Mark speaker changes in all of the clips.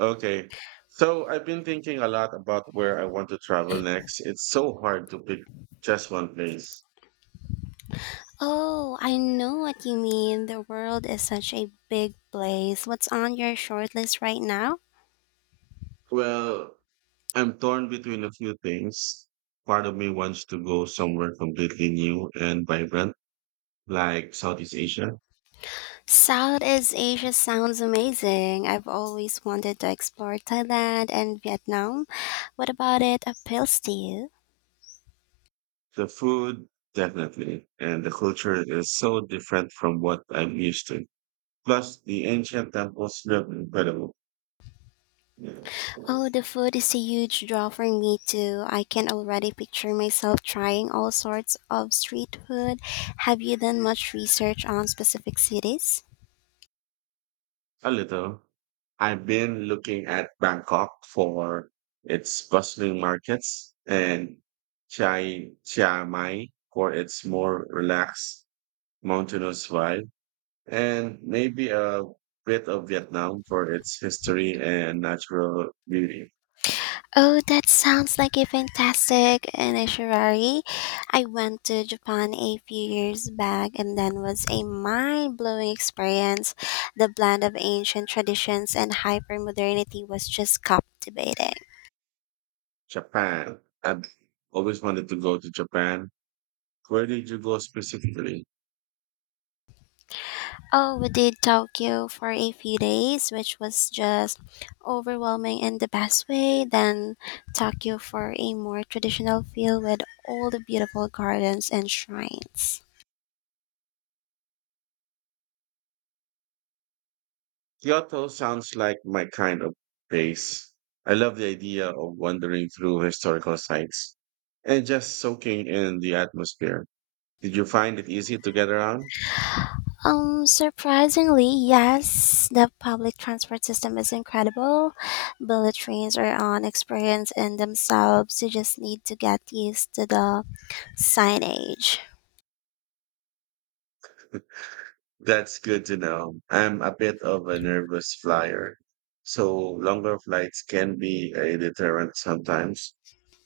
Speaker 1: Okay. So I've been thinking a lot about where I want to travel next. It's so hard to pick just one place.
Speaker 2: Oh, I know what you mean. The world is such a big place. What's on your short list right now?
Speaker 1: Well, I'm torn between a few things. Part of me wants to go somewhere completely new and vibrant, like Southeast Asia.
Speaker 2: Southeast Asia sounds amazing. I've always wanted to explore Thailand and Vietnam. What about it appeals to you?
Speaker 1: The food, definitely, and the culture is so different from what I'm used to. Plus, the ancient temples look incredible. Yeah.
Speaker 2: Oh, the food is a huge draw for me too. I can already picture myself trying all sorts of street food. Have you done much research on specific cities?
Speaker 1: A little. I've been looking at Bangkok for its bustling markets and Chiang Mai for its more relaxed mountainous vibe, and maybe a bit of Vietnam for its history and natural beauty.
Speaker 2: Oh, that sounds like a fantastic initiatory. I went to Japan a few years back and that was a mind-blowing experience. The blend of ancient traditions and hyper-modernity was just captivating.
Speaker 1: Japan. I've always wanted to go to Japan. Where did you go specifically?
Speaker 2: Oh, we did Tokyo for a few days, which was just overwhelming in the best way. Then Tokyo for a more traditional feel with all the beautiful gardens and shrines.
Speaker 1: Kyoto sounds like my kind of place. I love the idea of wandering through historical sites and just soaking in the atmosphere. Did you find it easy to get around?
Speaker 2: Surprisingly, yes, the public transport system is incredible. Bullet trains are an experience in themselves. You just need to get used to the signage.
Speaker 1: That's good to know. I'm a bit of a nervous flyer, so longer flights can be a deterrent sometimes.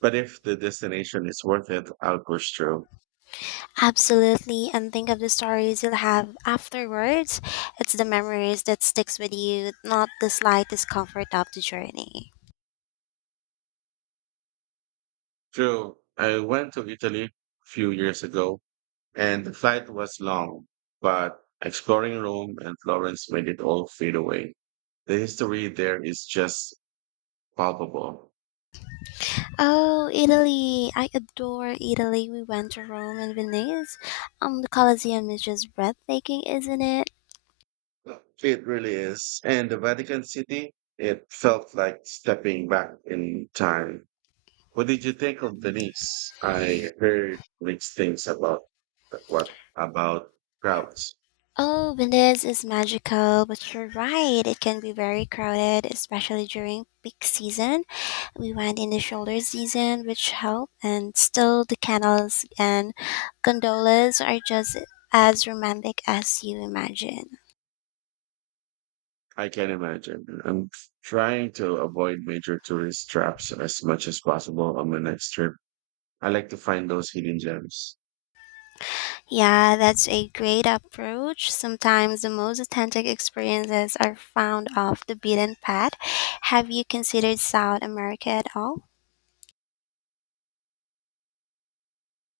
Speaker 1: But if the destination is worth it, I'll push through.
Speaker 2: Absolutely, and think of the stories you'll have afterwards. It's the memories that sticks with you, not the slight discomfort of the journey.
Speaker 1: True. I went to Italy a few years ago and the flight was long, but exploring Rome and Florence made it all fade away. The history there is just palpable.
Speaker 2: Oh, Italy! I adore Italy. We went to Rome and Venice. The Colosseum is just breathtaking, isn't it?
Speaker 1: It really is. And the Vatican City, it felt like stepping back in time. What did you think of Venice? I heard mixed things about what about crowds.
Speaker 2: Oh, Venice is magical, but you're right. It can be very crowded, especially during peak season. We went in the shoulder season, which helped, and still the canals and gondolas are just as romantic as you imagine.
Speaker 1: I can imagine. I'm trying to avoid major tourist traps as much as possible on my next trip. I like to find those hidden gems.
Speaker 2: Yeah, that's a great approach. Sometimes the most authentic experiences are found off the beaten path. Have you considered South America at all?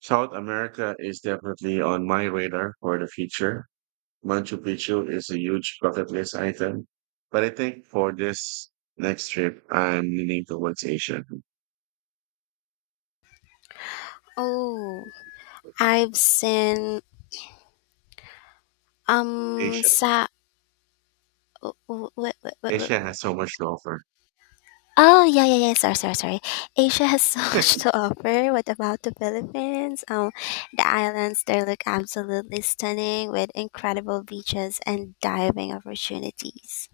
Speaker 1: South America is definitely on my radar for the future. Machu Picchu is a huge bucket list item, but I think for this next trip, I'm leaning towards Asia.
Speaker 2: Oh, I've seen
Speaker 1: Asia.
Speaker 2: Sa w- w- w- w-
Speaker 1: Asia has so much to offer.
Speaker 2: Oh, yeah, yeah, yeah. Sorry, sorry, sorry. Asia has so much to offer. What about the Philippines? The islands there look absolutely stunning with incredible beaches and diving opportunities.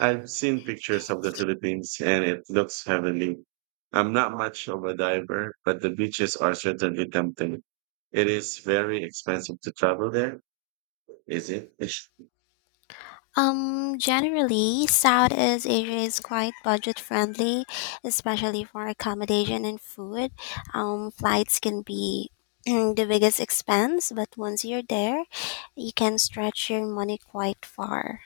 Speaker 1: I've seen pictures of the Philippines and it looks heavenly. I'm not much of a diver, but the beaches are certainly tempting. It is very expensive to travel there, is it?
Speaker 2: Generally, Southeast Asia is quite budget friendly, especially for accommodation and food. Flights can be the biggest expense, but once you're there, you can stretch your money quite far.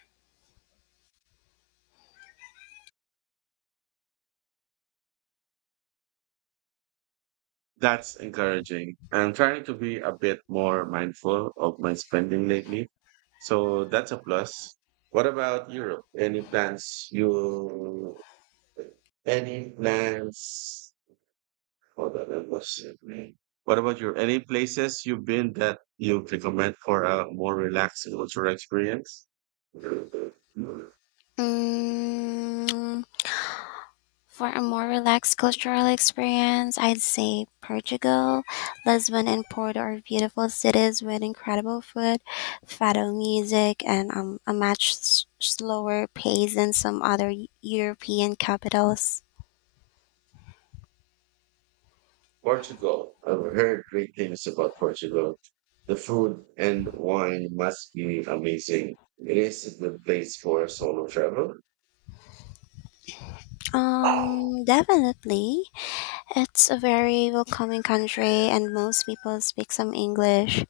Speaker 1: That's encouraging. I'm trying to be a bit more mindful of my spending lately. So that's a plus. What about Europe? Any plans you any plans hold on, that was it, man. What about your any places you've been that you recommend for a more relaxing cultural experience?
Speaker 2: Mm, for a more relaxed cultural experience, I'd say Portugal. Lisbon and Porto are beautiful cities with incredible food, fado music, and a much slower pace than some other European capitals.
Speaker 1: Portugal. I've heard great things about Portugal. The food and wine must be amazing. It is a good place for solo travel.
Speaker 2: Definitely. It's a very welcoming country, and most people speak some English.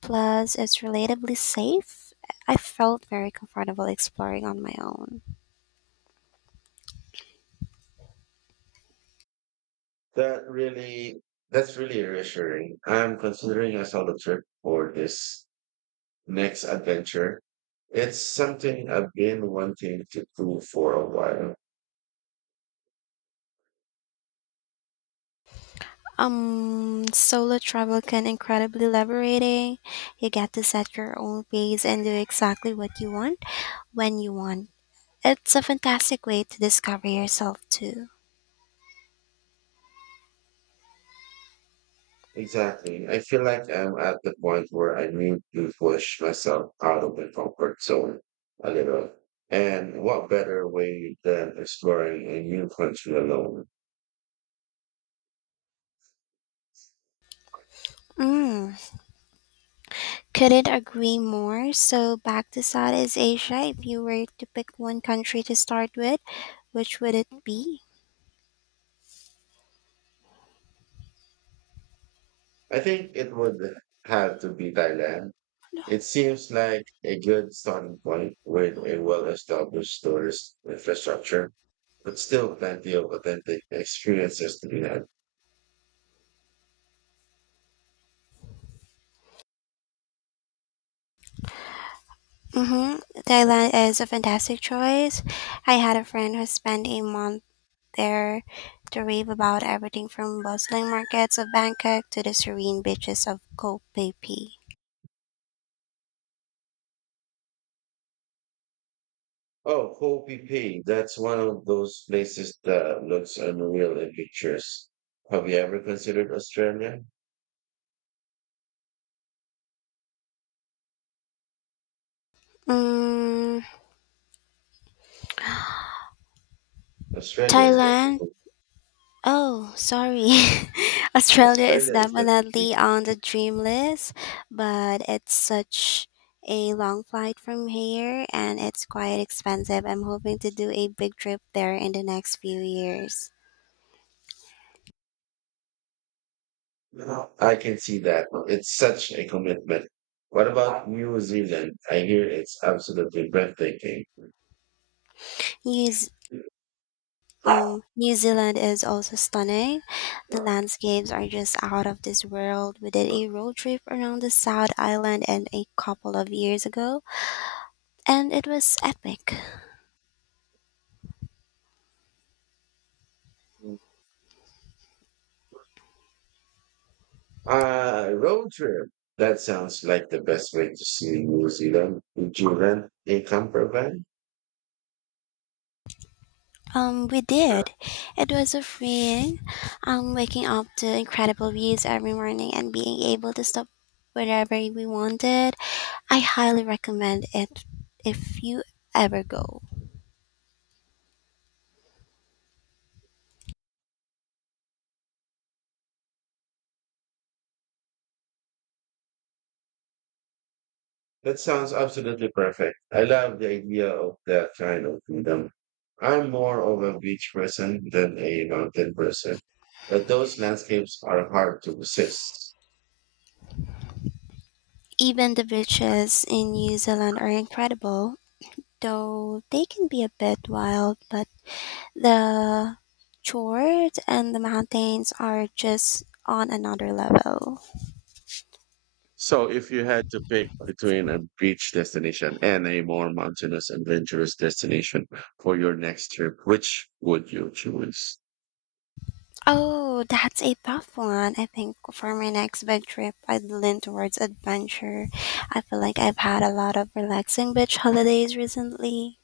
Speaker 2: Plus, it's relatively safe. I felt very comfortable exploring on my own.
Speaker 1: That really, that's really reassuring. I'm considering a solo trip for this next adventure. It's something I've been wanting to do for a while.
Speaker 2: Solo travel can incredibly liberating. You get to set your own pace and do exactly what you want when you want. It's a fantastic way to discover yourself too.
Speaker 1: Exactly. I feel like I'm at the point where I need to push myself out of my comfort zone a little. And what better way than exploring a new country alone?
Speaker 2: Mm, couldn't agree more. So back to Southeast Asia, if you were to pick one country to start with, which would it be?
Speaker 1: I think it would have to be Thailand. It seems like a good starting point with a well-established tourist infrastructure, but still plenty of authentic experiences to be had.
Speaker 2: Mm-hmm. Thailand is a fantastic choice. I had a friend who spent a month there to rave about everything from bustling markets of Bangkok to the serene beaches of Koh Phi Phi.
Speaker 1: Oh, Hopi Pay. That's one of those places that looks unreal in pictures. Have you ever considered Australia?
Speaker 2: Mm,
Speaker 1: Australia is
Speaker 2: Thailand?
Speaker 1: definitely.
Speaker 2: Oh, sorry. Australia is
Speaker 1: Australia is definitely.
Speaker 2: definitely on the dream list, but it's such a long flight from here and it's quite expensive. I'm hoping to do a big trip there in the next few years.
Speaker 1: I can see that. It's such a commitment. What about New Zealand? I hear it's absolutely breathtaking.
Speaker 2: New New Zealand is also stunning. The landscapes are just out of this world. We did a road trip around the South Island and a couple of years ago, and it was epic.
Speaker 1: Road trip. That sounds like the best way to see New Zealand. Would you rent a camper van?
Speaker 2: We did. It was so freeing. Waking up to incredible views every morning and being able to stop wherever we wanted. I highly recommend it if you ever go.
Speaker 1: That sounds absolutely perfect. I love the idea of that kind of freedom. I'm more of a beach person than a mountain person, but those landscapes are hard to resist.
Speaker 2: Even the beaches in New Zealand are incredible, though they can be a bit wild, but the fjord and the mountains are just on another level.
Speaker 1: So, if you had to pick between a beach destination and a more mountainous, adventurous destination for your next trip, which would you choose?
Speaker 2: Oh, that's a tough one. I think for my next big trip, I'd lean towards adventure. I feel like I've had a lot of relaxing beach holidays recently.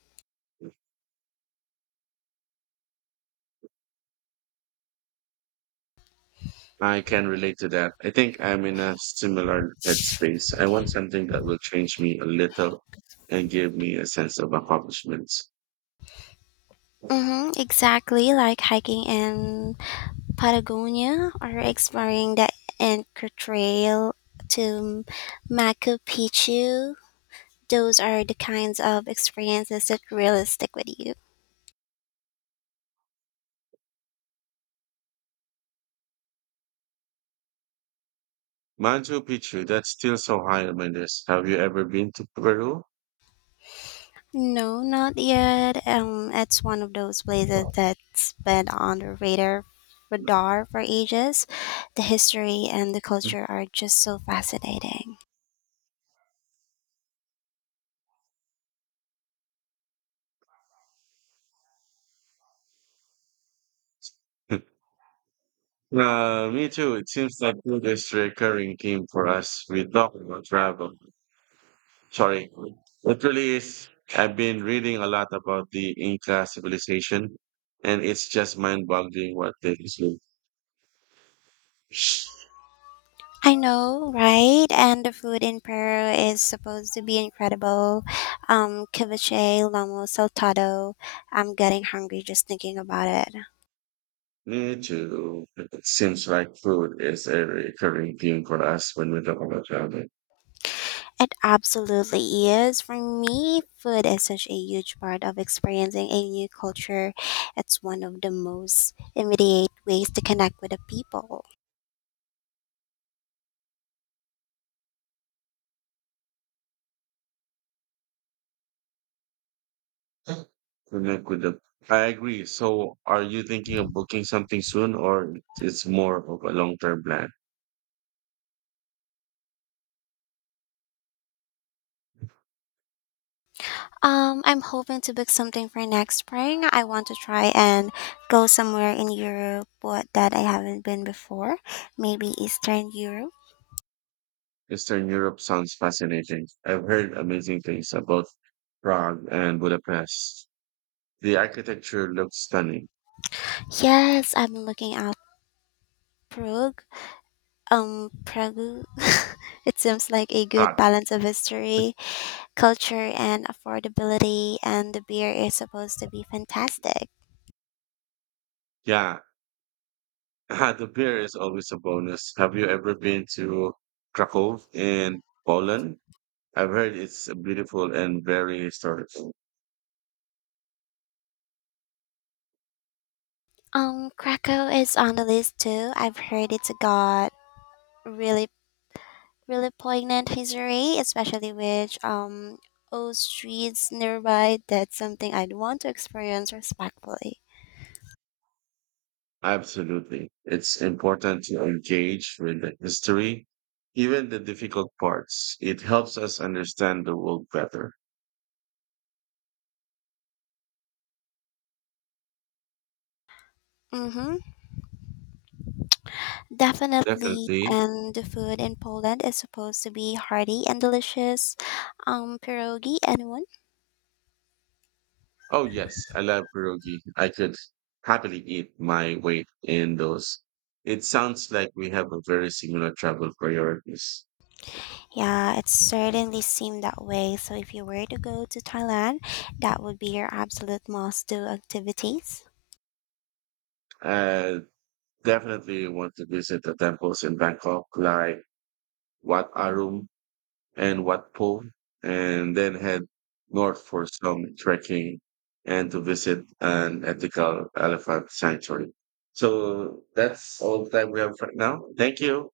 Speaker 1: I can relate to that. I think I'm in a similar headspace. I want something that will change me a little and give me a sense of accomplishments.
Speaker 2: Mm-hmm, exactly, like hiking in Patagonia or exploring the Inca Trail to Machu Picchu. Those are the kinds of experiences that really stick with you.
Speaker 1: Machu Picchu, that's still so high on my list. Have you ever been to Peru?
Speaker 2: No, not yet. It's one of those places that's been on the radar for ages. The history and the culture are just so fascinating.
Speaker 1: Me too. It seems like food is a recurring theme for us. We talk about travel. Sorry. It really is. I've been reading a lot about the Inca civilization, and it's just mind-boggling what they lived.
Speaker 2: I know, right? And the food in Peru is supposed to be incredible. Ceviche, lomo saltado. I'm getting hungry just thinking about it.
Speaker 1: Me too. It seems like food is a recurring theme for us when we talk about travel.
Speaker 2: It absolutely is. For me, food is such a huge part of experiencing a new culture. It's one of the most immediate ways to connect with the people.
Speaker 1: Connect with the. I agree. So, are you thinking of booking something soon, or it's more of a long-term plan?
Speaker 2: I'm hoping to book something for next spring. I want to try and go somewhere in Europe but that I haven't been before. Maybe Eastern Europe.
Speaker 1: Eastern Europe sounds fascinating. I've heard amazing things about Prague and Budapest. The architecture looks stunning.
Speaker 2: Yes, I'm looking out Prague. Prague. It seems like a good
Speaker 1: Prague,
Speaker 2: balance of history, culture and affordability, and the beer is supposed to be fantastic.
Speaker 1: yeah. The beer is always a bonus. Have you ever been to Krakow in Poland? I've heard it's beautiful and very historical.
Speaker 2: Krakow is on the list too. I've heard it's got really, really poignant history, especially with old streets nearby. That's something I'd want to experience respectfully.
Speaker 1: Absolutely. It's important to engage with the history, even the difficult parts. It helps us understand the world better.
Speaker 2: Mm-hmm. Definitely.
Speaker 1: Definitely.
Speaker 2: And the food in Poland is supposed to be hearty and delicious. Pierogi, anyone?
Speaker 1: Oh, yes, I love pierogi. I could happily eat my weight in those. It sounds like we have a very similar travel priorities.
Speaker 2: Yeah, it certainly seemed that way. So, if you were to go to Thailand, that would be your absolute must do activities.
Speaker 1: I definitely want to visit the temples in Bangkok, like Wat Arum and Watpo, and then head north for some trekking and to visit an ethical elephant sanctuary. So that's all the time we have for now. Thank you.